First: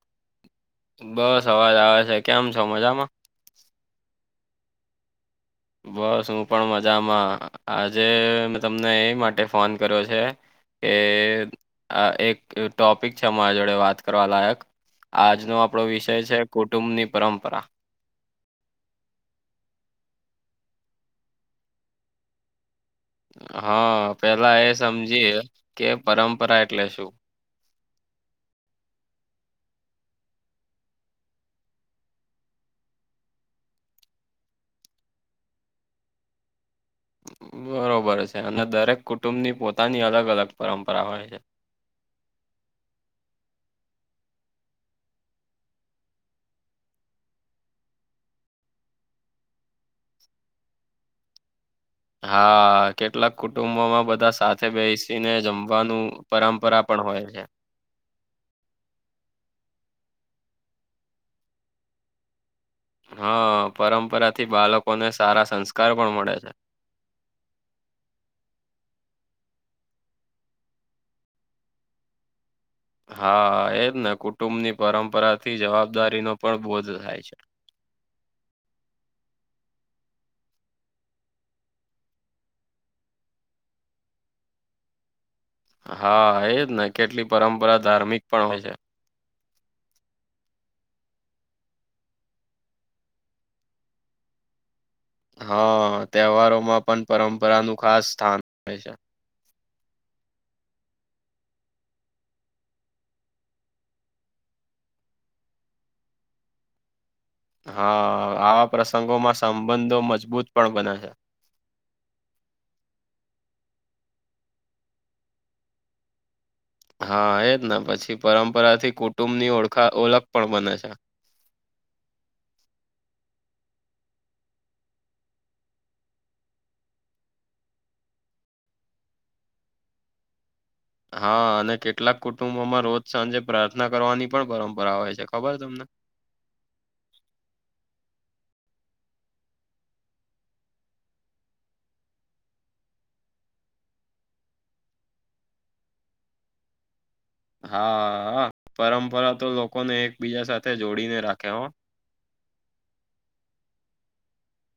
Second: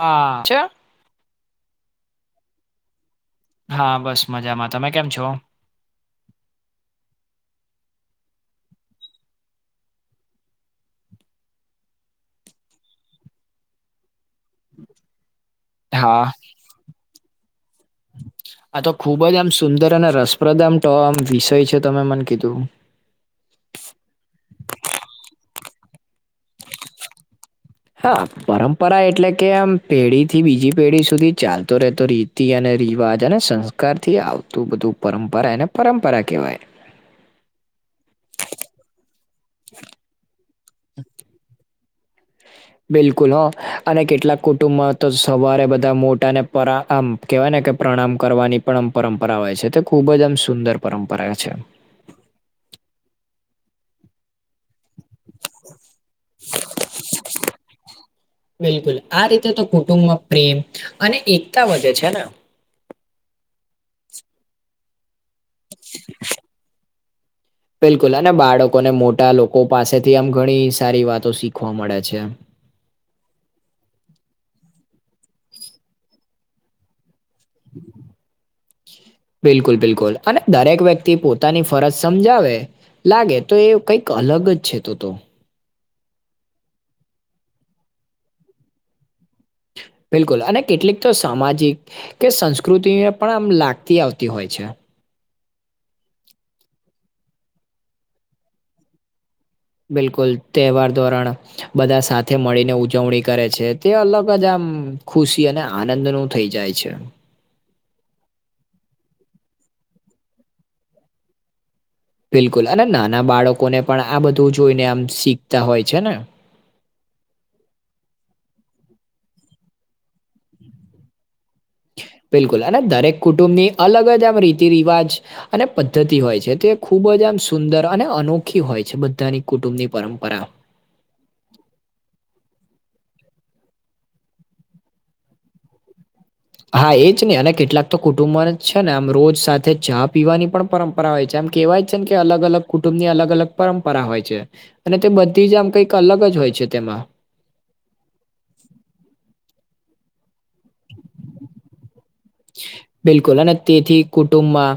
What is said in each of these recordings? આ છે. બસ અવાજ આવે છે કેમ છો મજામાં હા બસ મજામાં તમે કેમ છો બસ હું પણ મજામાં આજે મે તમને એ માટે ફોન કર્યો છે. એ.. આ એક ટોપિક છે મારા જોડે વાત કરવા લાયક આજનો આપણો વિષય હા છે કુટુંબની પરંપરા આ તો ખુબ જ આમ સુંદર અને રસપ્રદ આમ વિષય છે તમે મને કીધું હા પેલા એ સમજીએ કે પરંપરા એટલે શું હા પરંપરા એટલે કે એમ પેઢી થી બીજી પેઢી સુધી ચાલતો રહેતો રીત થી અને રિવાજ અને સંસ્કારથી આવતું બધું પરંપરા એને પરંપરા કહેવાય બરોબર છે અને દરેક કુટુંબની પોતાની અલગ અલગ પરંપરા હોય છે. બિલકુલ હ અને કેટલાક કુટુંબમાં તો સવારે બધા મોટાને પરા આમ કેવાય ને કે પ્રણામ કરવાની પણ અમ પરંપરા હોય છે તે ખુબ જ આમ સુંદર પરંપરા છે. હા કેટલાક કુટુંબો માં બધા સાથે બેસીને જમવાનું પરંપરા પણ હોય છે. બિલકુલ આ રીતે તો કુટુંબમાં પ્રેમ અને એકતા વધે છે ને હા પરંપરા થી બાળકોને સારા સંસ્કાર પણ મળે છે. બિલકુલ અને બાળકોને મોટા લોકો પાસેથી આમ ઘણી સારી વાતો શીખવા મળે છે. હા એજ ને કુટુંબની પરંપરા થી જવાબદારી નો પણ બોધ થાય છે. [inaudible] બિલકુલ બિલકુલ અને દરેક વ્યક્તિ પોતાની ફરજ સમજાવે લાગે તો એ કંઈક અલગ જ છે તો તો હા એજ ને કેટલી પરંપરા ધાર્મિક પણ હોય છે. બિલકુલ અને કેટલીક તો સામાજિક કે સંસ્કૃતિએ એ પણ આમ લાગતી આવતી હોય છે. હા તહેવારોમાં પણ પરંપરા નું ખાસ સ્થાન આવે છે. બિલકુલ તહેવાર ધોરણ બધા સાથે મળીને ઉજવણી કરે છે તે અલગ જ આમ ખુશી અને આનંદ નું થઇ જાય છે. હા આવા પ્રસંગોમાં સંબંધો મજબૂત પણ બને છે. બિલકુલ અને નાના બાળકોને પણ આ બધું જોઈને આમ શીખતા હોય છે ને હા એજ ને પછી પરંપરાથી કુટુંબ ની ઓળખાન ઓળખ પણ બને છે. બિલકુલ અને દરેક કુટુંબની અલગ જ આમ રીતિ રિવાજ અને પદ્ધતિ હોય છે તે ખૂબ જ આમ સુંદર અને અનોખી હોય છે બધાની કુટુંબની પરંપરા હા અને કેટલાક કુટુંબોમાં રોજ સાંજે પ્રાર્થના કરવાની પણ પરંપરા હોય છે ખબર તમને હા એજ ને અને કેટલાક તો કુટુંબ જ છે ને આમ રોજ સાથે ચા પીવાની પણ પરં પરા હોય છે એમ કેહેવાય છેન કે અલગ અલગ કુટુંબની અલગ અલગ પરંપરા હોય છે. અને તે બધી જ આમ કઈક અલગ જ હોય છે તેમાં હા પરંપરા તો લોકોને એકબીજા સાથે જોડીને રાખે હો બિલકુલ અને તેથી કુટુંબમાં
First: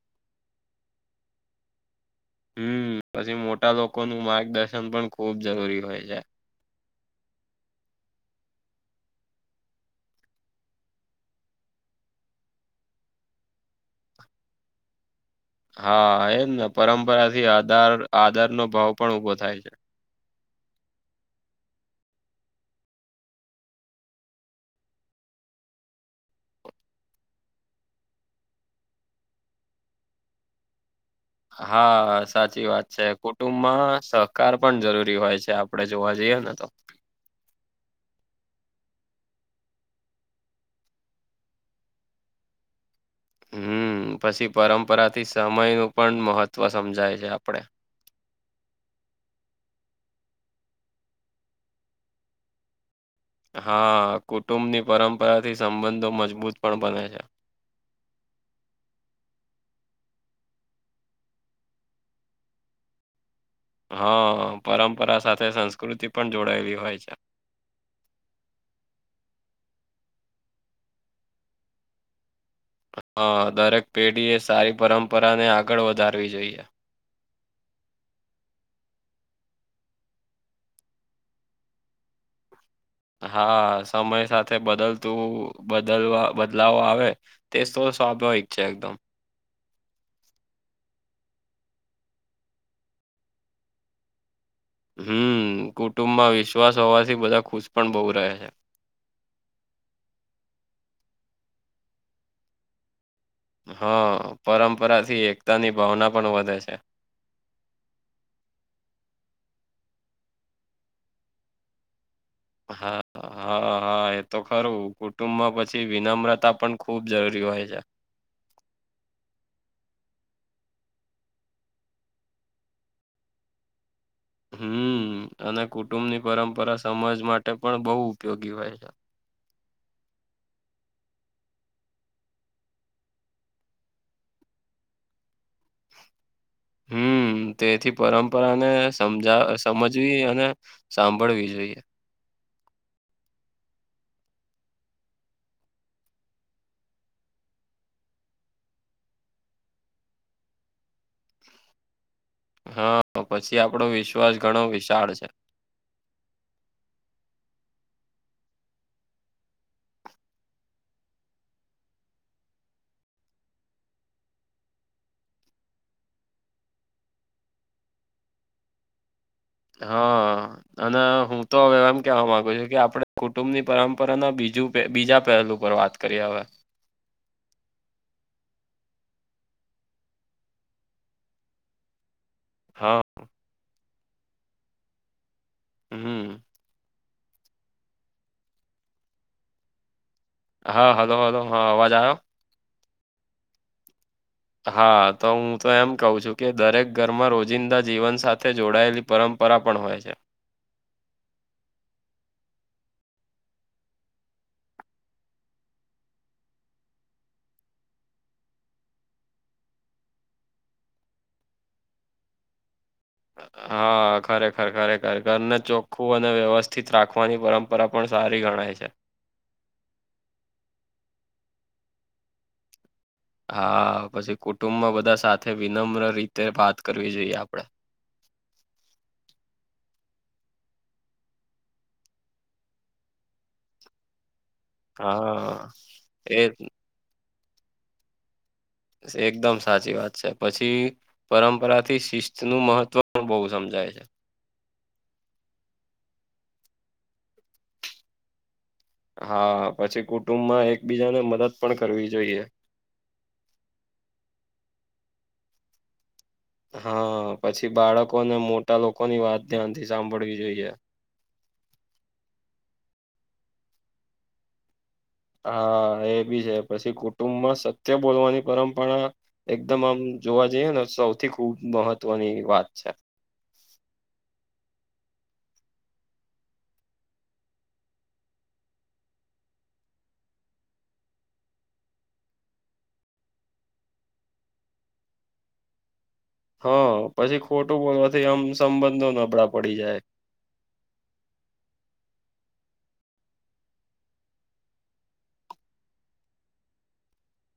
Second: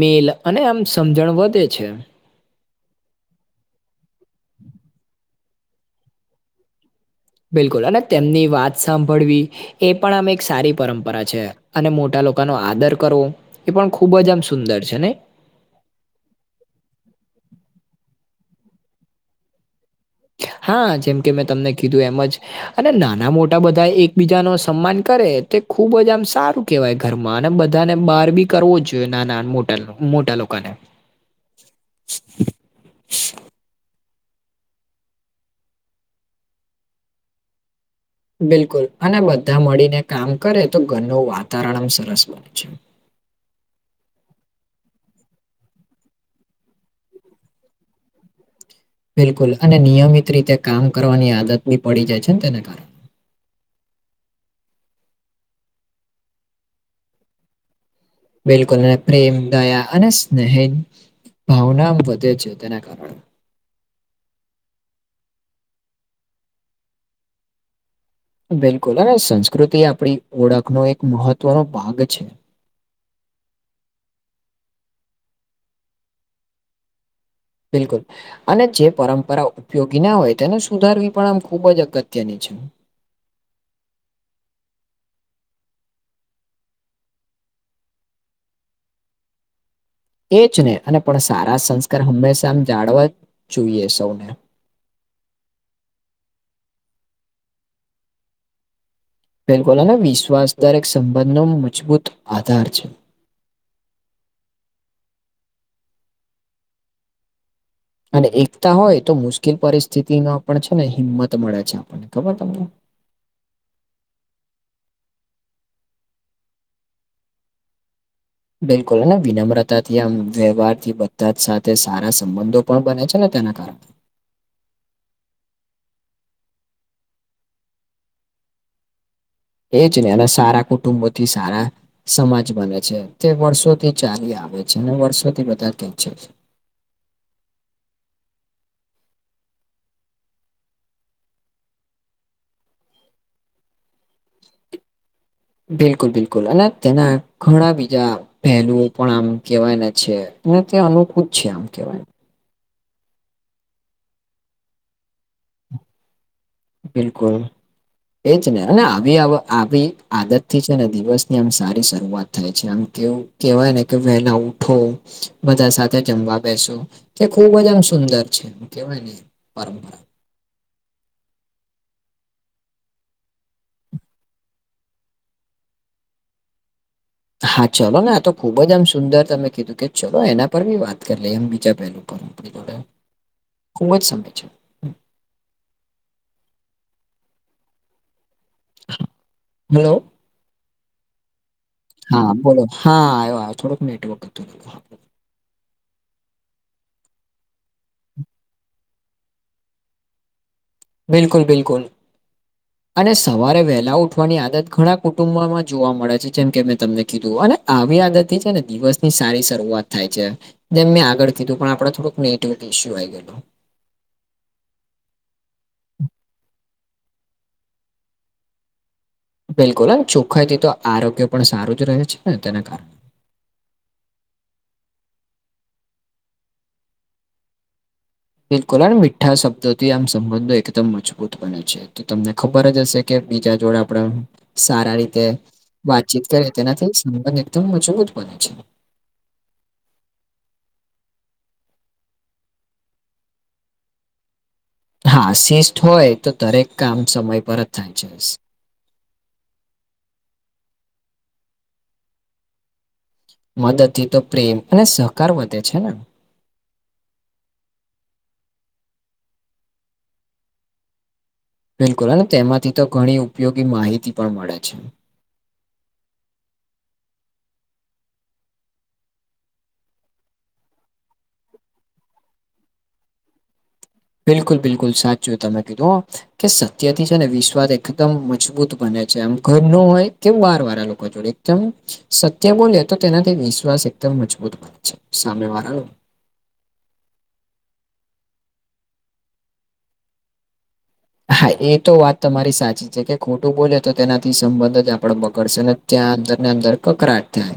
મેલ અને આમ સમજણ વધે છે. હમ પછી મોટા લોકોનું માર્ગદર્શન પણ ખુબ જરૂરી હોય છે. બિલકુલ અને તેમની વાત સાંભળવી એ પણ આમ એક સારી પરંપરા છે અને મોટા લોકોનો આદર કરવો. એ પણ ખુબ જ આમ સુંદર છે ને. હા એમ ને પરંપરા થી આધાર આદર નો ભાવ પણ ઉભો થાય છે. હા જેમ કે મેં તમને કીધું એમ જ અને નાના મોટા બધા એકબીજા ન સન્માન કરે તે ખુબ જ આમ સારું કહેવાય ઘરમાં અને બધાને બહાર બી કરવો જ જોઈએ નાના મોટા મોટા લોકોને. હા સાચી વાત છે કુટુંબ સહકાર પણ જરૂરી હોય છે આપડે જોવા જઈએ ને તો. બિલકુલ અને બધા મળીને કામ કરે તો ઘરનું વાતાવરણ આમ સરસ બને છે. હમ પછી પરંપરા થી સમય નું પણ મહત્વ સમજાય છે આપડેવ બિલકુલ અને નિયમિત રીતે કામ કરવાની આદત બી પડી જાય છે ને તેના કારણે. હા, કુટુંબ ની પરંપરાથી સંબંધો મજબૂત પણ બને છે. બિલકુલ અને પ્રેમ દયા અને સ્નેહ ભાવના વધે છે તેના કારણે. હા પરંપરા સાથે સંસ્કૃતિ પણ જોડાયેલી હોય છે. બિલકુલ અને સંસ્કૃતિ આપણી ઓળખનો એક મહત્વનો ભાગ છે. હા દરેક પેઢી એ સારી પરંપરાને આગળ વધારવી જોઈએ. બિલકુલ અને જે પરંપરા ઉપયોગી ના હોય તેને સુધારવી પણ આમ ખુબ જ અગત્યની છે. હા સમય સાથે બદલતું બદલવા બદલાવ આવે તે સૌ સ્વાભાવિક છે એકદમ. એ જ ને અને પણ સારા સંસ્કાર હંમેશા આમ જાળવા જ જોઈએ સૌને. હમ કુટુંબમાં વિશ્વાસ હોવાથી બધા ખુશ પણ બહુ રહે છે. બિલકુલ વિશ્વાસ દરેક સંબંધ નો મજબૂત આધાર છે. હા પરંપરા થી એકતાની ભાવના પણ વધે છે. અને એકતા હોય તો મુશ્કેલ પરિસ્થિતિનો આપ છે ને હિંમત મળે છે આપણને ખબર તમને. હા, હા, હા. હા એ તો ખરું કુટુંબમાં પછી વિનમ્રતા પણ ખુબ જરૂરી હોય છે. બિલકુલ વિનમ્રતાથી આમ વ્યવહાર થી બધા સાથે સારા સંબંધો પણ બને છે ને તેના કારણે. હમ અને કુટુંબની પરંપરા સમાજ માટે પણ બહું ઉપયોગી હોય છે. એ જ ને એના સારા કુટુંબથી સારા સમાજ બને છે તે વર્ષોથી ચાલી આવે છે અને વર્ષોથી બધા કે છે. હમ. તેથી પરંપરાને સમજ સમજવી અને સાંભળવી જોઈએ. બિલકુલ, બિલકુલ અને તેના ઘણા બીજા. પહેલું પણ આમ કેવાય ને છે તે અનું કુંત જ છે આમ કેવાય. હા, પછી આપડો વિશ્વાસ ઘણો વિશાળ છે. બિલકુલ. એજ ને અને આવી આવી આદતથી છે ને દિવસની આમ સારી શરૂઆત થાય છે આમ કેવું કેવાય ને કે વહેલા ઉઠો બધા સાથે જમવા બેસો. કે ખુબ જ આમ સુંદર છે કેવાય ને. પરંપરા હા. અને હું તો હવે એમ કેવા માંગુ છું કે આપડે કુટુંબ ની પરંપરા ના બીજ બીજા પહેલુ પર વાત કરીએ હવે. હા ચલો ને આ તો ખુબ જ આમ સુંદર તમે કીધું કે ચલો એના પર બી વાત કરી લઈ એમ બીજા પેલું. હા, ખૂબ જ સમય છે. હમ. હલો. હા, હલો, હલો હા અવાજ આયો? હા બોલો હા આવયો થોડોક નેટવર્ક હતું હા. તો હું તો એમ કહું છું કે દરેક ઘરમાં રોજિંદા જીવન સાથે જોડાયેલી પરંપરા પણ હોય છે. બિલકુલ બિલકુલ. [inaudible] અને સવારે વહેલા ઉઠવાની આદત ઘણા કુટુંબમાં જોવા મળે છે જેમ કે મેં તમને કીધું આવી આદત થી છે ને દિવસ ની સારી શરૂઆત થાય છે. એમ મેં આગળીધું પણ આપણે થોડુંકનેટિવટીઇયુ આ આવી ગયું. હા ખરેખર ખરેખર ઘરને ચોખ્ખું અને વ્યવસ્થિત રાખવાની પરંપરા કરા પણ સારી ગણાય છે. બિલકુલ અને ચોખાઈથી તો આરોગ્ય પણ સારું જ રહે છે ને તેના કારણે હા પછી કુટુંબમાં બધા સાથે વિનમ્ર રીતે વાત કરવી જોઈએ આપડે બિલકુલ મીઠા શબ્દોથી આમ સંબંધો એકદમ મજબૂત બને છે. તો તમને ખબર જ હશે કે બીજા જોડે આપડા. સારા રીતે હા વાતચીત એ કરે તેનાથી સંબંધ એકદમ મજબૂત બને છે. એકદમ સાચી વાત છે પછી પરંપરા થી શિસ્ત નું મહત્વ પણ બહુ સમજાય છે. હા શિષ હોય તો દરેક કામ સમય પર જ થાય છે. હા પછી કુટુંબમાં એકબીજાને મદદ પણ કરવી જોઈએ. મદદ થી તો પ્રેમ અને સહકાર વધે છે ને હા પછી બાળકોને મોટા લોકોની વાત ધ્યાનથી સાંભળવી જોઈએ. બિલકુલ અને તેમાંથી તો ઘણી ઉપયોગી માહિતી પણ મળે છે. હા એ બી છે પછી કુટુંબમાં સત્ય બોલવાની પરંપરા એકદમ આમ જોવા જઈએ ને સૌથી ખુબ મહત્વની વાત છે. બિલકુલ બિલકુલ સાચું તમે કીધું. કે સત્યથી છે ને વિશ્વાસ એકદમ મજબૂત બને છે આમ ઘર ન હોય કે બાર વાળા લોકો જોડે એકદમ સત્ય બોલે તો તેનાથી વિશ્વાસ એકદમ મજબૂતત છે સામે વાળા ન હા પછી ખોટું બોલવાથી આમ સંબંધો નબળા પડી જાય. હા એ તો વાત તમારી સાચી છે કે ખોટું બોલે તો તેનાથી સંબંધ જ આપડ બગડશે ને ત્યાં અંદર ને અંદર કકરાટ થાય.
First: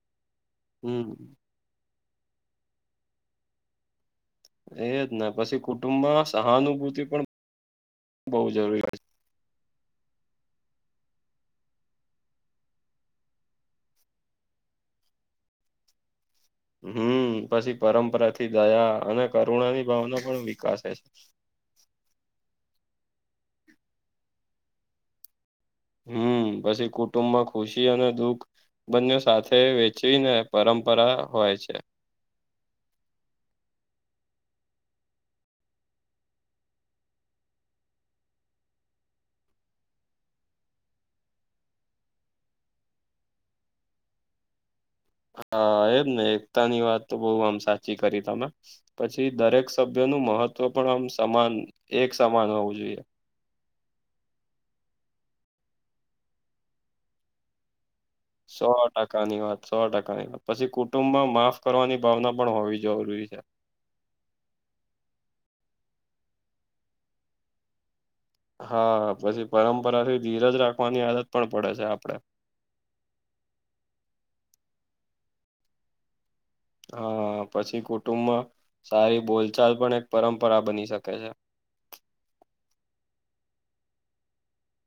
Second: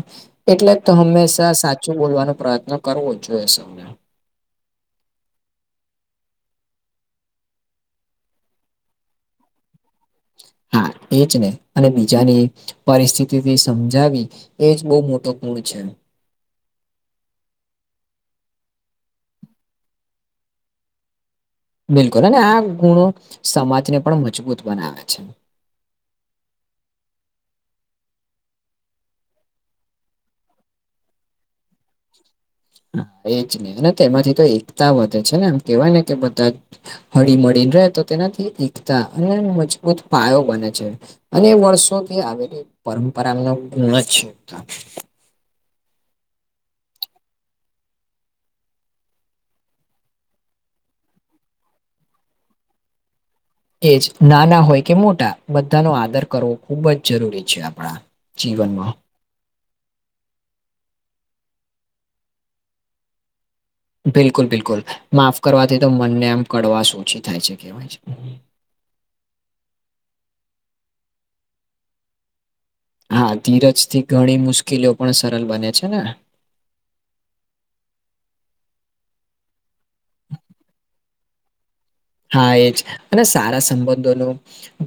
એટલે જ તો હમ હંમેશા સાચું બોલવાનો પ્રયત્ન કરવો જ જોઈએ સૌને એ જ પછી કુટુંબમાં સહાનુભૂતિ પણ બહુ જરૂરી હોય છે હા એજ ને અને બીજાની પરિસ્થિતિથી સમજાવી એ જ બહુ મોટો ગુણ છે. હમ પછી પરંપરાથી દયા અને કરુણાની ભાવનો પણ વિકાસ થાય છે. બિલકુલ અને આ ગુણો સમાજને પણ મજબૂત બનાવે છે. હમ પછી એ કુટુંબ માં ખુશી અને દુઃખ બંઓ સાથે વેચીને પરંપરા હોય છે. એજ ને અને તેમાંથી તો એકતા વધે છે ને એમ કેવાય ને કે બધા જ હળી મળીને રહે તો તેનાથી એકતા અને મજબૂત પાયો બને છે. અને વર્ષોથી આવેલી પરંપરાનો ગુણ જ થાય. હા એમ ને એકતા ની વાત તો બહુ આમ સાચી કરી તમે પછી દરેક સભ્ય નું મહત્વ પણ આમ સમાન એક સમાન હોવું જોઈએ. એ જ નાના હોય કે મોટા બધાનો આદર કરવો ખૂબ જ જરૂરી છે આપણા સો ટકા જીવનમાં ટકાની વાત સો ટકાની વાત પછી કુટુંબ માં માફ કરવાની ભાવના પણ હોવી જરૂરી છે. બિલકુલ બિલકુલ માફ કરવાથી તો મનને આમ કડવાશ ઓછી થાય છે કેવાય હા પછી પરંપરા થી ધીરજ રાખવાની આદત પણ પડે છે આપડે હા ધીરજ થી ઘણી મુશ્કેલીઓ પણ સરળ બને છે ને હા પછી કુટુંબમાં સારી બોલચાલ પણ એક પરંપરા બની શકે છે. હા એજ અને સારા સંબંધોનું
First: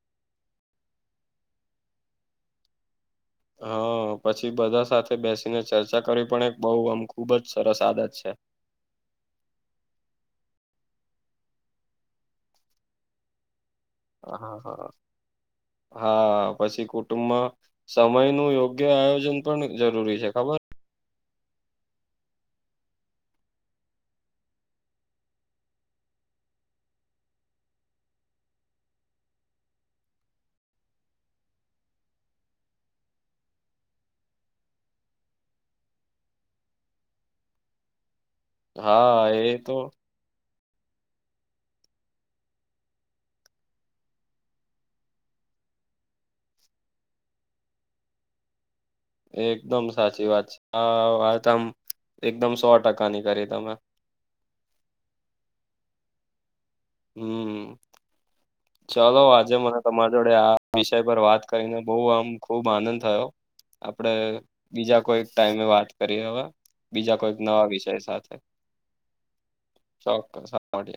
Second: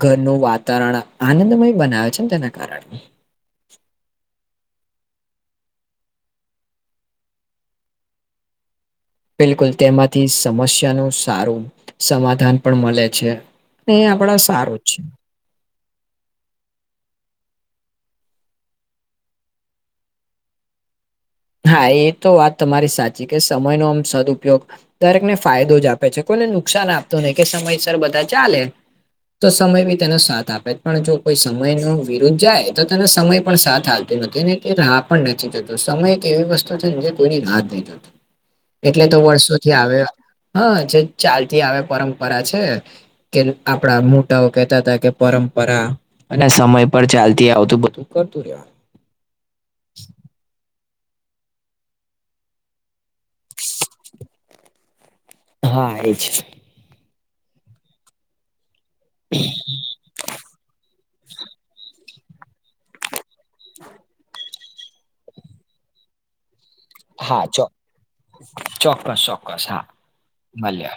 ઘરનું વાતાવરણ આનંદમય બનાવે છે ને તેના કારણે હા, પછી બધા સાથે બેસીને ચર્ચા કરી પણ એક બહુ આમ ખુબ જ સરસ આદત છે. બિલકુલ. તેમાંથી સમસ્યાનું સારું, સમાધાન પણ મળે છે. ને એ આપડા હા સારું જ હા. છે હા, પછી કુટુંબમાં સમયનું યોગ્ય આયોજન પણ જરૂરી છે ખબર? હા, એ તો વાત તમારી સાચી કે સમયનો આમ સદઉપયોગ દરેકને ફાયદો જ આપે છે. કોઈને નુકસાન આપતું નહી કે સમયસર બધા ચાલે. તો સમય બી તેનો સાથ આપે, પણ જો કોઈ સમય ન વિરુદ્ધ જાય તો તેનો સમય પણ સાથ આપ નથી ને કે રાહ પણ નથી જતો. સમય એક એવી વસ્તુ છે જે કોઈની રાત નહી થતો. એટલે તો હા એ તો વર્ષોથી આવે. હ, જે ચાલતી આવે પરંપરા છે. કે આપડા મોટાઓ કેહેતા હતા કે પરંપરા અને સમય પર ચાલતી આવતું બધું કરતું રે. એકદમ સાચી વાત છે. હા, તમ એકદમ સો ટકાની કરી તમે. હા, એજ. હમ. ચાલો આજે મને તમારા જોડે આ વિષય પર વાત કરીને, બહુ આમ ખુબ આનંદ થયો. આપડે બીજા કોઈક ટાઈમે વાત કરીએ હવે. બીજા કોઈક હા ચો નવા વિષય સાથે ચોક્કસ ચોક્કસ હા ચોક્કસ મળ્યા